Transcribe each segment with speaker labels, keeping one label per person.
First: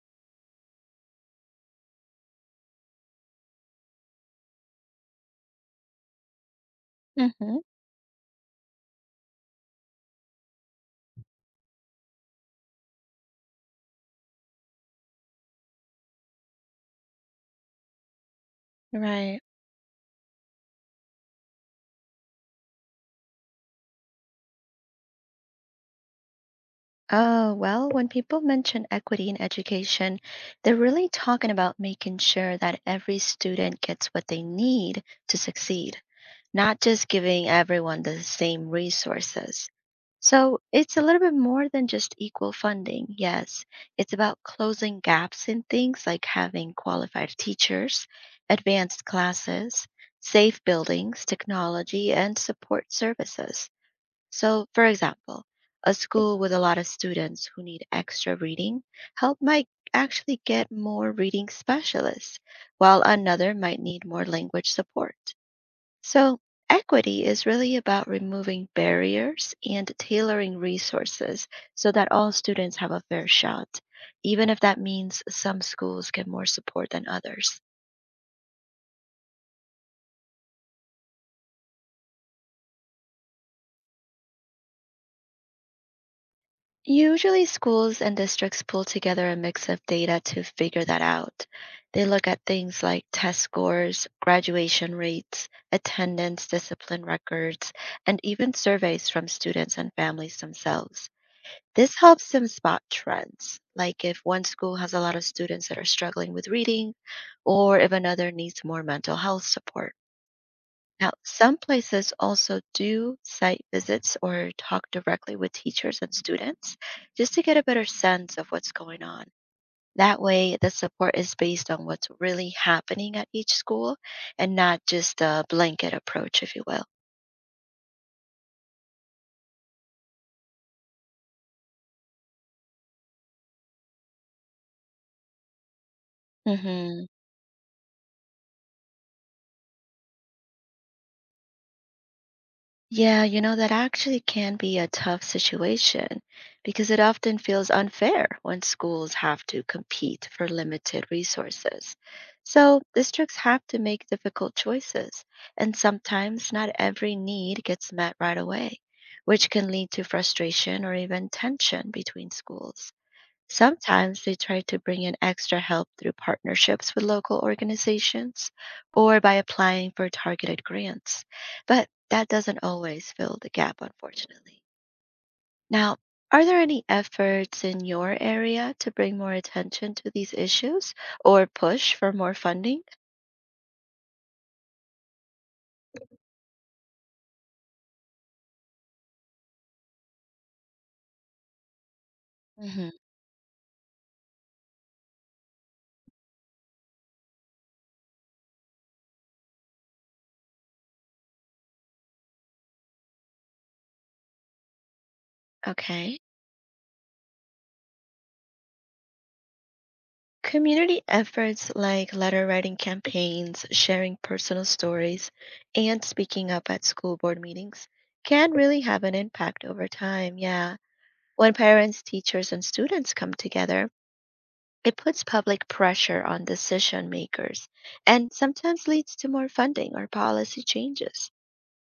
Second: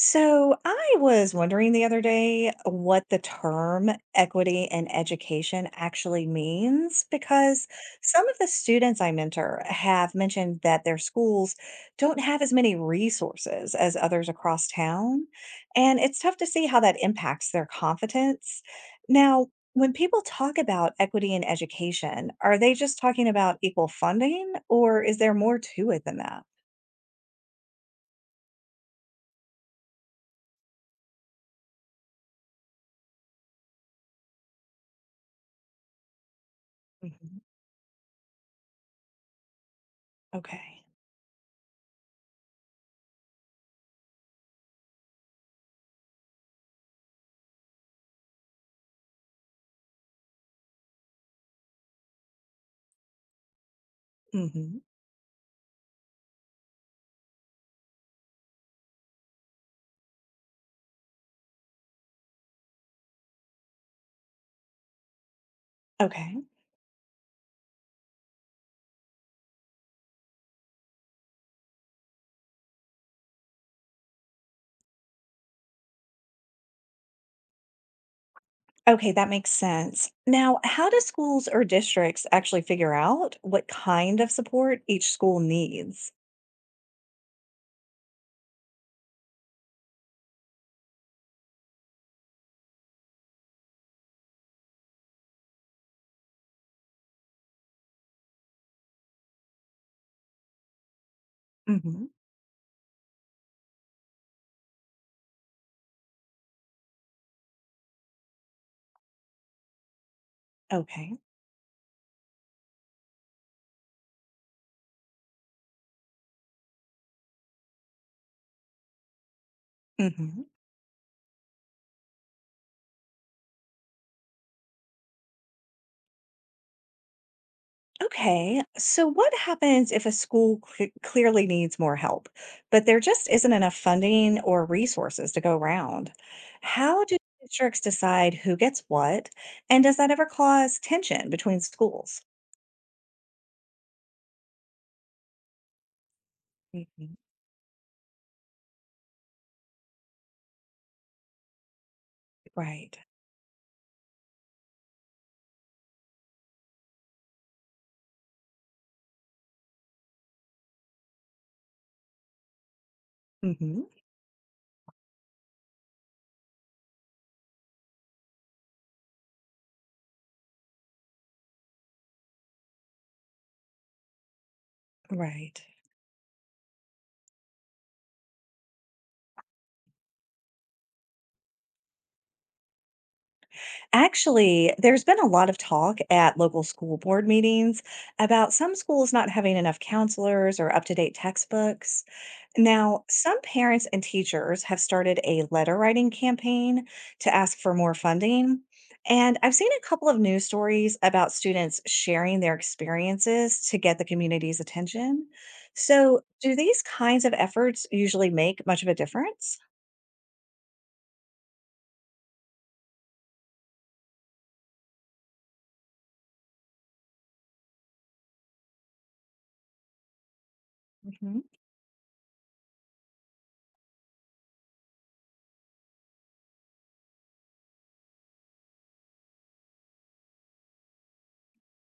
Speaker 1: So I was wondering the other day what the term equity in education actually means
Speaker 2: hmm
Speaker 1: because some of the students I mentor have mentioned that their schools don't have as many resources as others across town, and it's tough to see how that impacts their confidence.
Speaker 2: Right.
Speaker 1: Now, when people talk about equity in education, are they just talking about equal funding, or is there more to it than that?
Speaker 2: Oh, well, when people mention equity in education, they're really talking about making sure that every student gets what they need to succeed, not just
Speaker 1: Mhm.
Speaker 2: giving everyone the same resources. So
Speaker 1: Okay.
Speaker 2: it's a little bit more than just equal funding. Yes, it's about closing gaps in things like having qualified teachers, advanced classes, safe buildings, technology, and support services. So,
Speaker 1: Hmm.
Speaker 2: for example, a school with a lot of students who need extra reading help might actually get more reading specialists, while another might need more language support.
Speaker 1: Okay.
Speaker 2: So, equity is really about removing barriers and tailoring resources so that all students have a fair shot, even if that means some schools get more support than others.
Speaker 1: Okay, that makes sense. Now, how do schools or districts actually figure out what kind of support each school needs?
Speaker 2: Usually, schools and districts pull together a mix of data to figure that out. They look at things like test scores, graduation rates, attendance, discipline records, and even surveys from students and families themselves. This
Speaker 1: Hmm.
Speaker 2: helps them spot trends, like if one school has a lot of students that are struggling with reading, or if another needs more mental health support. Now,
Speaker 1: Okay.
Speaker 2: some places also do site visits or talk directly with teachers and students just to get a better sense of what's going on. That
Speaker 1: Hmm.
Speaker 2: way, the support is based on what's really happening at each school and not just a blanket approach, if you will.
Speaker 1: Okay. So, what happens if a school clearly needs more help, but there just isn't enough funding or resources to go around? How
Speaker 2: hmm
Speaker 1: do districts decide who gets what? And does that ever cause tension between schools?
Speaker 2: Yeah, you know, that actually can be a tough situation because it
Speaker 1: Hmm.
Speaker 2: often feels unfair when schools have to compete for limited resources. So,
Speaker 1: Right.
Speaker 2: districts have to make difficult choices, and sometimes not every need gets met right away, which can lead to frustration or even tension between schools.
Speaker 1: Hmm.
Speaker 2: Sometimes they try to bring in extra help through partnerships with local organizations or by applying for targeted grants, but that doesn't always fill the gap, unfortunately.
Speaker 1: Right.
Speaker 2: Now, are there any efforts in your area to bring more attention to these issues or push for more funding?
Speaker 1: Actually, there's been a lot of talk at local school board meetings about some schools not having enough counselors or up to date textbooks.
Speaker 2: hmm
Speaker 1: Now, some parents and teachers have started a letter writing campaign to ask for more funding. And I've seen a couple of news stories about students sharing their experiences to get the community's attention.
Speaker 2: Okay.
Speaker 1: So, do these kinds of efforts usually make much of a difference?
Speaker 2: Community efforts like letter writing campaigns, sharing personal stories, and speaking up at school board meetings can really have an impact over time. Yeah.
Speaker 1: Mhm.
Speaker 2: When parents, teachers, and students come together, it puts public pressure on decision makers and sometimes leads to more funding or policy changes.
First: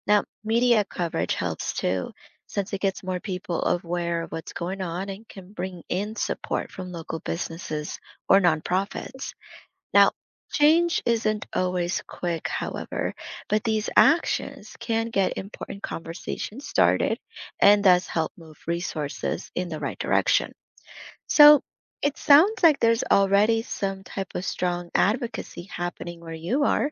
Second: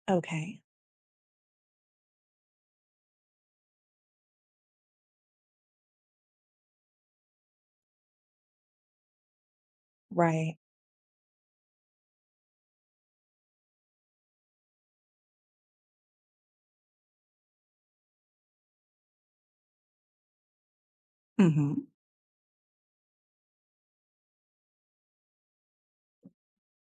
Speaker 2: Now,
Speaker 1: Okay.
Speaker 2: media coverage helps too, since it gets more people aware of what's going on and can bring in support from local businesses or nonprofits. Now,
Speaker 1: Right.
Speaker 2: change isn't always quick, however, but these actions can get important conversations started and thus help move resources in the right direction. So,
Speaker 1: Mhm.
Speaker 2: it sounds like there's already some type of strong advocacy happening where you are.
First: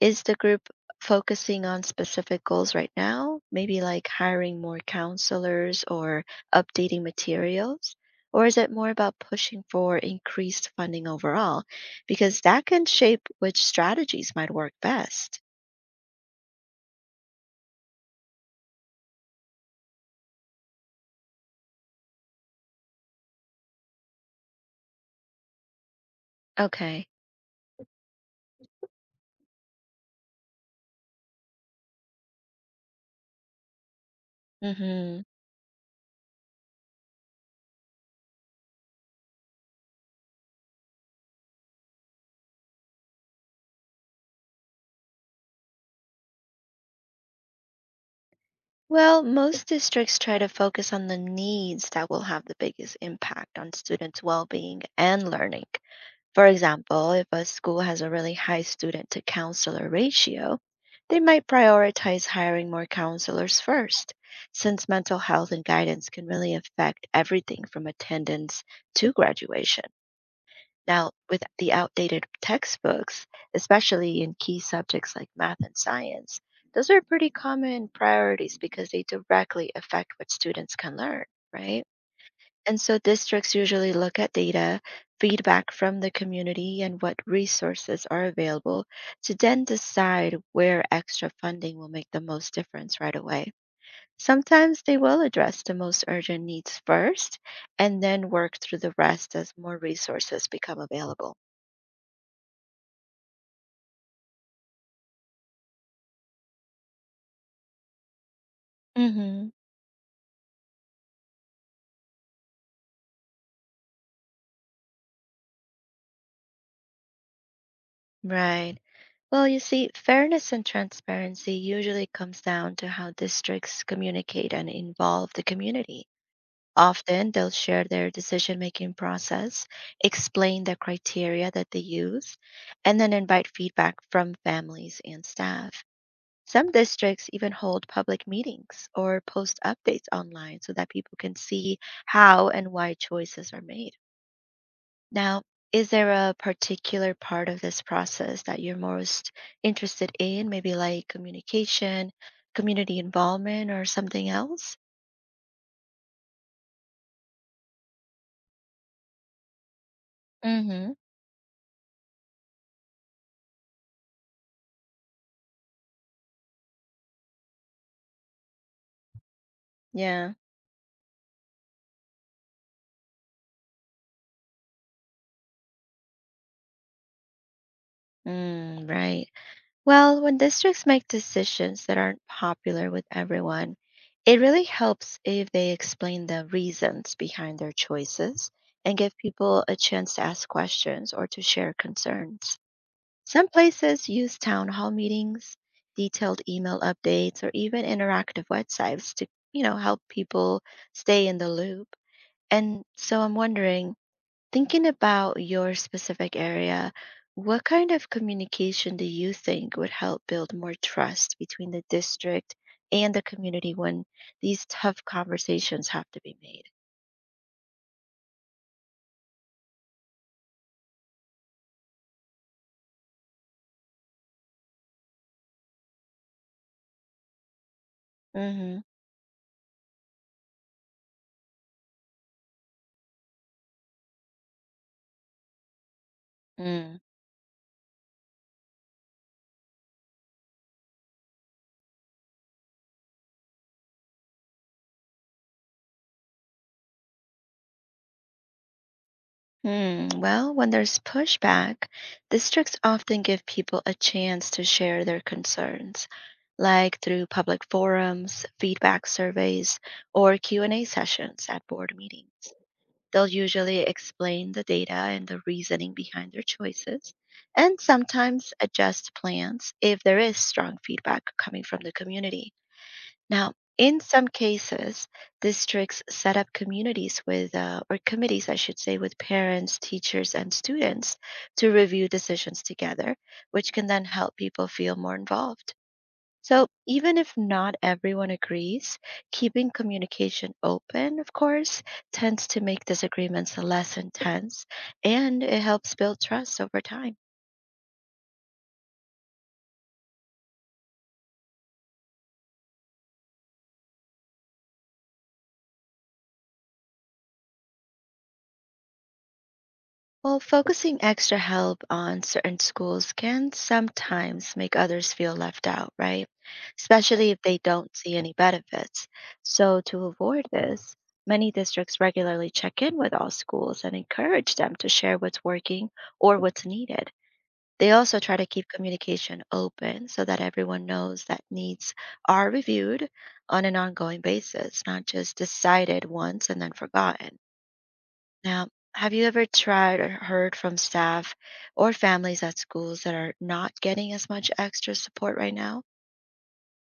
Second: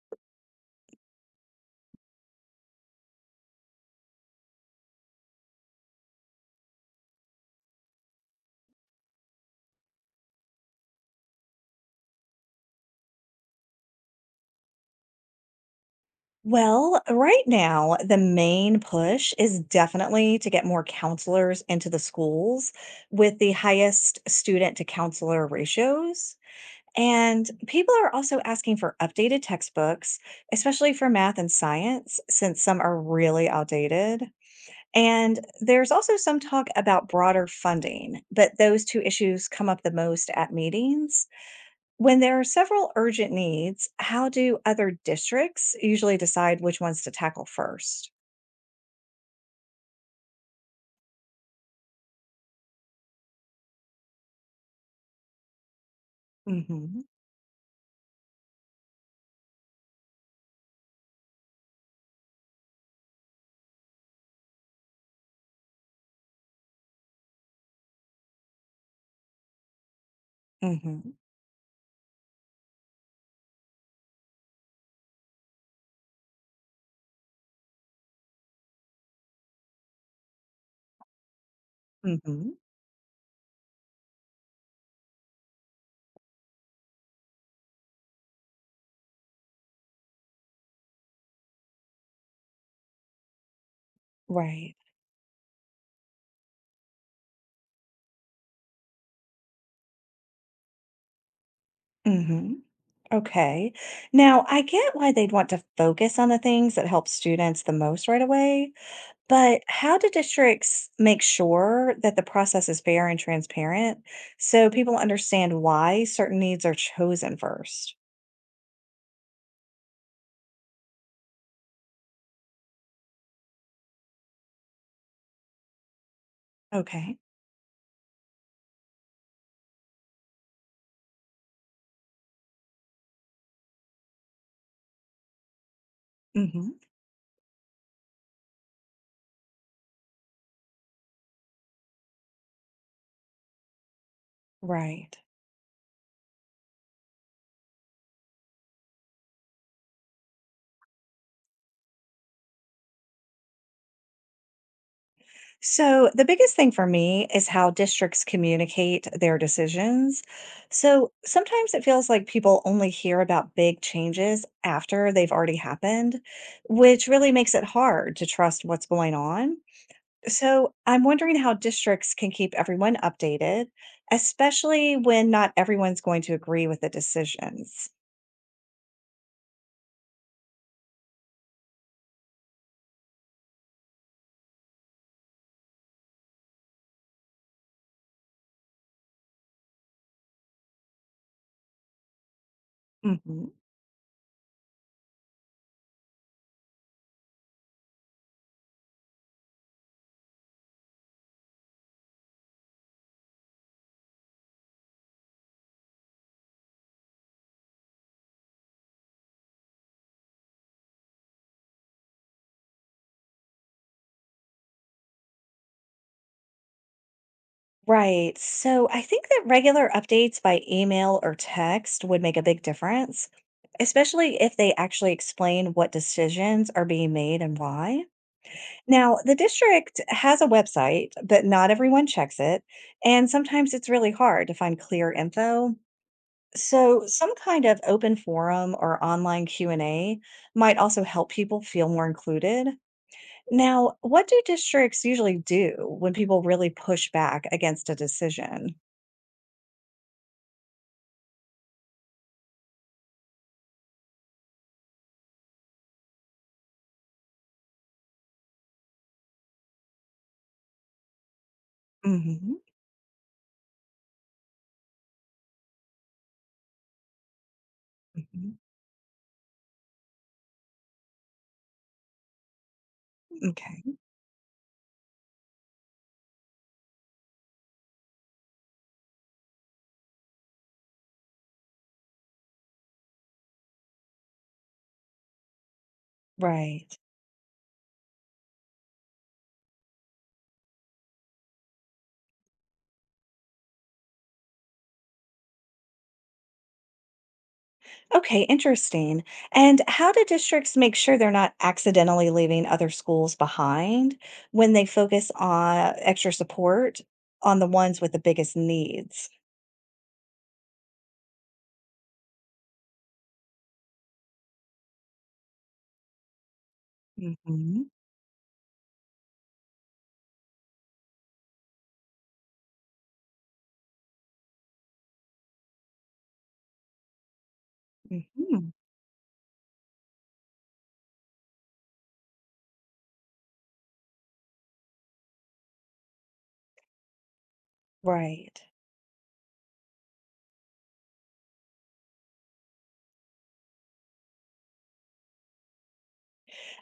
Speaker 2: Is the group focusing on specific goals right now? Maybe like hiring more counselors or updating materials? Or is it more about pushing for increased funding overall? Because that can shape which strategies might work best.
Speaker 1: Well, right now, the main push is definitely to get more counselors into the schools with the highest student to counselor ratios.
Speaker 2: Okay.
Speaker 1: And people are also asking for updated textbooks, especially for math and science, since some are really outdated.
Speaker 2: hmm
Speaker 1: And there's also some talk about broader funding, but those two issues come up the most at meetings. When there are several urgent needs, how do other districts usually decide which ones to tackle 1st?
Speaker 2: Well, most districts try to focus on the needs that will have the biggest impact on students' well being and learning. For
Speaker 1: Mm-hmm.
Speaker 2: example, if a school has a really high student to counselor ratio, they might prioritize hiring more counselors first, since mental health and guidance can really affect everything from attendance to graduation. Now,
Speaker 1: Mm-hmm.
Speaker 2: with the outdated textbooks, especially in key subjects like math and science, those are pretty common priorities because they directly affect what students can learn, right?
Speaker 1: Mm-hmm.
Speaker 2: And so districts usually look at data, feedback from the community, and what resources are available to then decide where extra funding will make the most difference right away.
Speaker 1: Right.
Speaker 2: Sometimes they will address the most urgent needs first and then work through the rest as more resources become available.
Speaker 1: Mm-hmm. Okay. Now, I get why they'd want to focus on the things that help students the most right away,
Speaker 2: hmm
Speaker 1: but how do districts make sure that the process is fair and transparent so people understand why certain needs are chosen first?
Speaker 2: Right. Well, you see, fairness and transparency usually comes down to how districts communicate and involve the community.
Speaker 1: Okay.
Speaker 2: Often, they'll share their decision making process, explain the criteria that they use, and then invite feedback from families and staff. Some
Speaker 1: Hmm.
Speaker 2: districts even hold public meetings or post updates online so that people can see how and why choices are made.
Speaker 1: Right.
Speaker 2: Now, is there a particular part of this process that you're most interested in? Maybe like communication, community involvement, or something else?
Speaker 1: So, the biggest thing for me is how districts communicate their decisions.
Speaker 2: Mm hmm.
Speaker 1: So, sometimes it feels like people only hear about big changes after they've already happened, which really makes it hard to trust what's going on.
Speaker 2: Yeah.
Speaker 1: So I'm wondering how districts can keep everyone updated, especially when not everyone's going to agree with the decisions.
Speaker 2: Mm, right. Well, when districts make decisions that aren't popular with everyone, it really helps if they explain the reasons behind their choices and give people a chance to ask questions or to share concerns. Some
Speaker 1: Mhm.
Speaker 2: places use town hall meetings, detailed email updates, or even interactive websites to, help people stay in the loop. And so I'm wondering, thinking about your specific area, what kind of communication do you think would help build more trust between the district and the community when these tough conversations have to be made?
Speaker 1: Right. So I think that regular updates by email or text would make a big difference, especially if they actually explain what decisions are being made and why.
Speaker 2: Mm-hmm.
Speaker 1: Now, the district has a website, but not everyone checks it. And sometimes it's really hard to find clear info.
Speaker 2: Mm.
Speaker 1: So, some kind of open forum or online Q&A might also help people feel more included. Now, what do districts usually do when people really push back against a decision?
Speaker 2: Hmm. Well, when there's pushback, districts often give people a chance to share their concerns, like through public forums, feedback surveys, or Q&A sessions at board meetings.
Speaker 1: Hmm.
Speaker 2: They'll usually explain the data and the reasoning behind their choices, and sometimes
Speaker 1: Hmm.
Speaker 2: adjust plans if there is strong feedback coming from the community. Now,
Speaker 1: Okay.
Speaker 2: in some cases, districts set up communities with, or committees, I should say, with parents, teachers, and students to review decisions together, which can then help people feel more involved. So,
Speaker 1: Right.
Speaker 2: even if not everyone agrees, keeping communication open, of course, tends to make disagreements less intense and it helps build trust over time.
Speaker 1: Okay, interesting. And how do districts make sure they're not accidentally leaving other schools behind when they focus on extra support on the ones with the biggest needs?
Speaker 2: Well, focusing extra help on certain schools can sometimes make others feel left out, right? Especially if they
Speaker 1: Hmm.
Speaker 2: don't see any benefits. So, to avoid this, many districts regularly check in with all schools and encourage them to share what's working or what's needed. They also try to keep
Speaker 1: Hmm.
Speaker 2: communication open so that everyone knows that needs are reviewed on an ongoing basis, not just decided once and then forgotten.
Speaker 1: Right.
Speaker 2: Now, have you ever tried or heard from staff or families at schools that are not getting as much extra support right now?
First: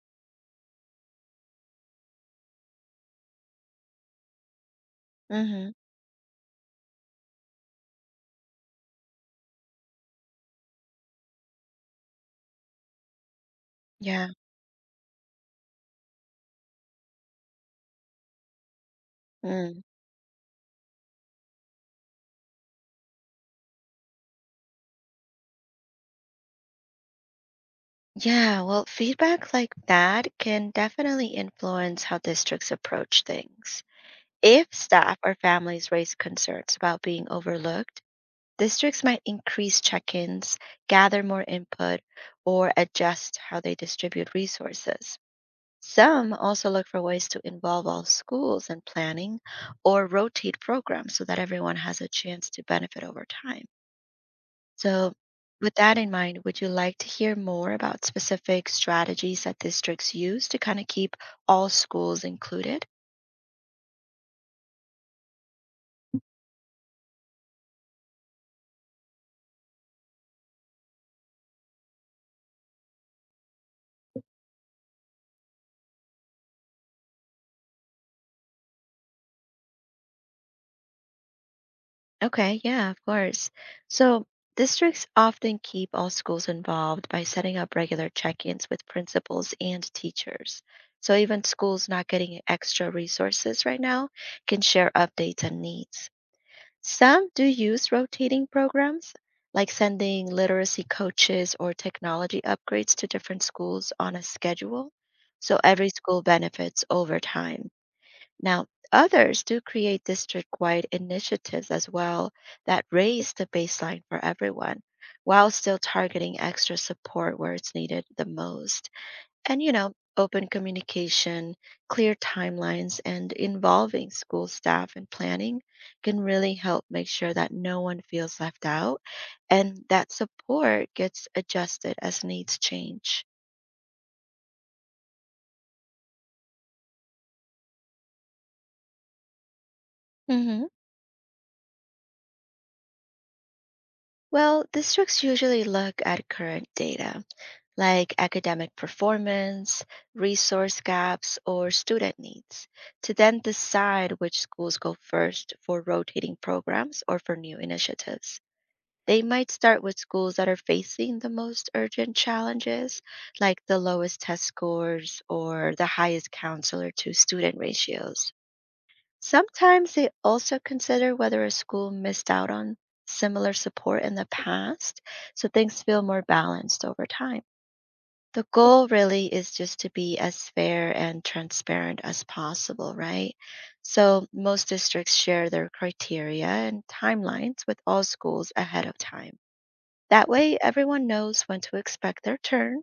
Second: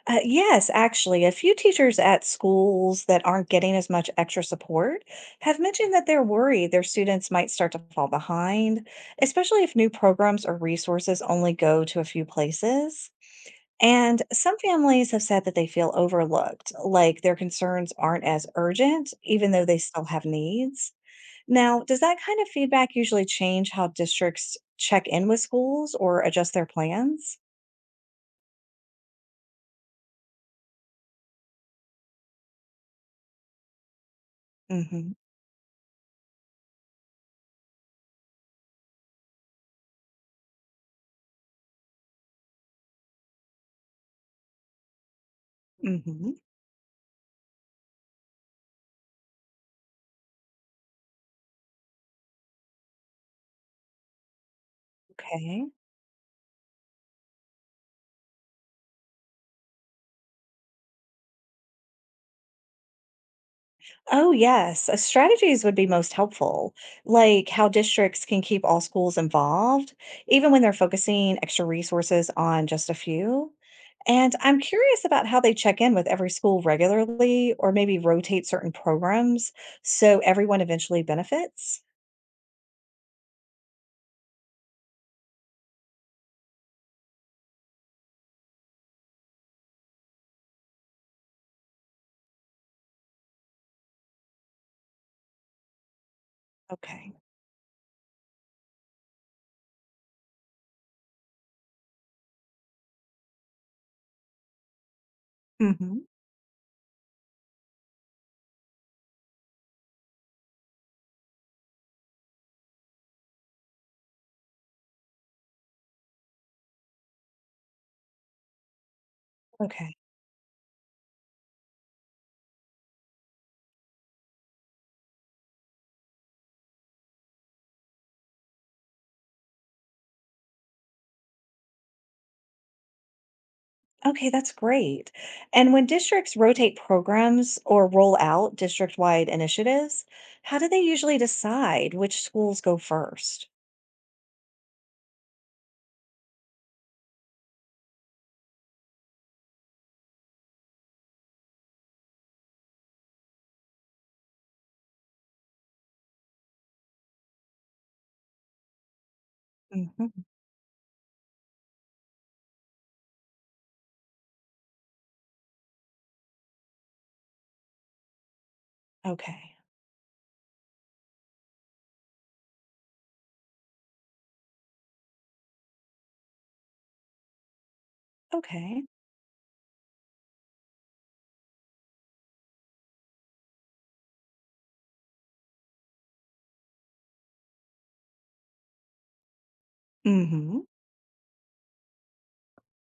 Speaker 1: Yes, actually, a few teachers at schools that aren't getting as much extra support have
Speaker 2: Mm-hmm.
Speaker 1: mentioned that they're worried their students might start to fall behind, especially if new programs or resources only go to a few places. And
Speaker 2: Yeah.
Speaker 1: some families have said that they feel overlooked, like their concerns aren't as urgent, even though they
Speaker 2: Mm.
Speaker 1: still have needs. Now, does that kind of feedback usually change how districts check in with schools or adjust their plans?
Speaker 2: Yeah, well, feedback like that can definitely influence how districts approach things. If
Speaker 1: Hmm.
Speaker 2: staff or families raise concerns about being overlooked, districts might increase check ins, gather more input, or adjust how they distribute resources.
Speaker 1: Hmm.
Speaker 2: Some also look for ways to involve all schools in planning or rotate programs so that everyone has a chance to benefit over time. So,
Speaker 1: Okay.
Speaker 2: with that in mind, would you like to hear more about specific strategies that districts use to kind of keep all schools included?
Speaker 1: Oh, yes. Strategies would be most helpful, like how districts can keep all schools involved, even when they're focusing extra resources on just a few. And I'm curious about how they check in with every school regularly or maybe rotate certain programs so everyone eventually benefits.
Speaker 2: Okay, yeah, of course. So districts often keep all schools involved by setting up regular check-ins with principals and teachers. So even schools not getting extra resources right now can share updates and needs.
Speaker 1: Okay.
Speaker 2: Some do use rotating programs, like sending literacy coaches or technology upgrades to different schools on a schedule. So every
Speaker 1: Hmm.
Speaker 2: school benefits over time. Now, others do create district wide initiatives as well that raise the baseline for everyone while still targeting extra support where it's needed the most. And,
Speaker 1: Okay.
Speaker 2: open communication, clear timelines, and involving school staff in planning can really help make sure that no one feels left out and that support gets adjusted as needs change.
Speaker 1: Okay, that's great. And when districts rotate programs or roll out district wide initiatives, how
Speaker 2: Mhm.
Speaker 1: do they usually decide which schools go first?
Speaker 2: Well, districts usually look at current data like academic performance, resource gaps, or student needs, to then decide which schools go first for rotating programs or for new initiatives. They might start with
Speaker 1: Mhm.
Speaker 2: schools that are facing the most urgent challenges, like the lowest test scores or the highest counselor to student ratios.
Speaker 1: Okay.
Speaker 2: Sometimes they also consider whether a school missed out on similar support in the past, so things feel more balanced over time. The
Speaker 1: Okay.
Speaker 2: goal really is just to be as fair and transparent as possible, right? So most districts share their criteria and timelines with all schools ahead of time. That way,
Speaker 1: Hmm.
Speaker 2: everyone knows when to expect their turn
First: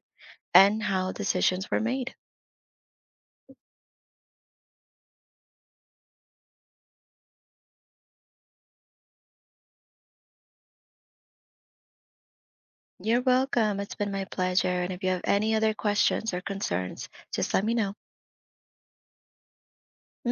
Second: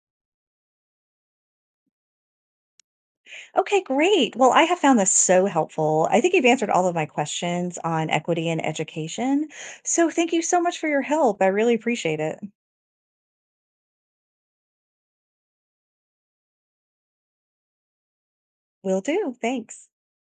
Speaker 2: and how decisions were made.
Speaker 1: Okay, great. Well, I have found this so helpful. I think you've answered all of my questions on equity and education. So thank you so much for your help. I really appreciate it.
Speaker 2: You're welcome. It's been my pleasure. And if you have any other questions or concerns, just let me know.
Speaker 1: Will do. Thanks.
Speaker 2: Mm-hmm.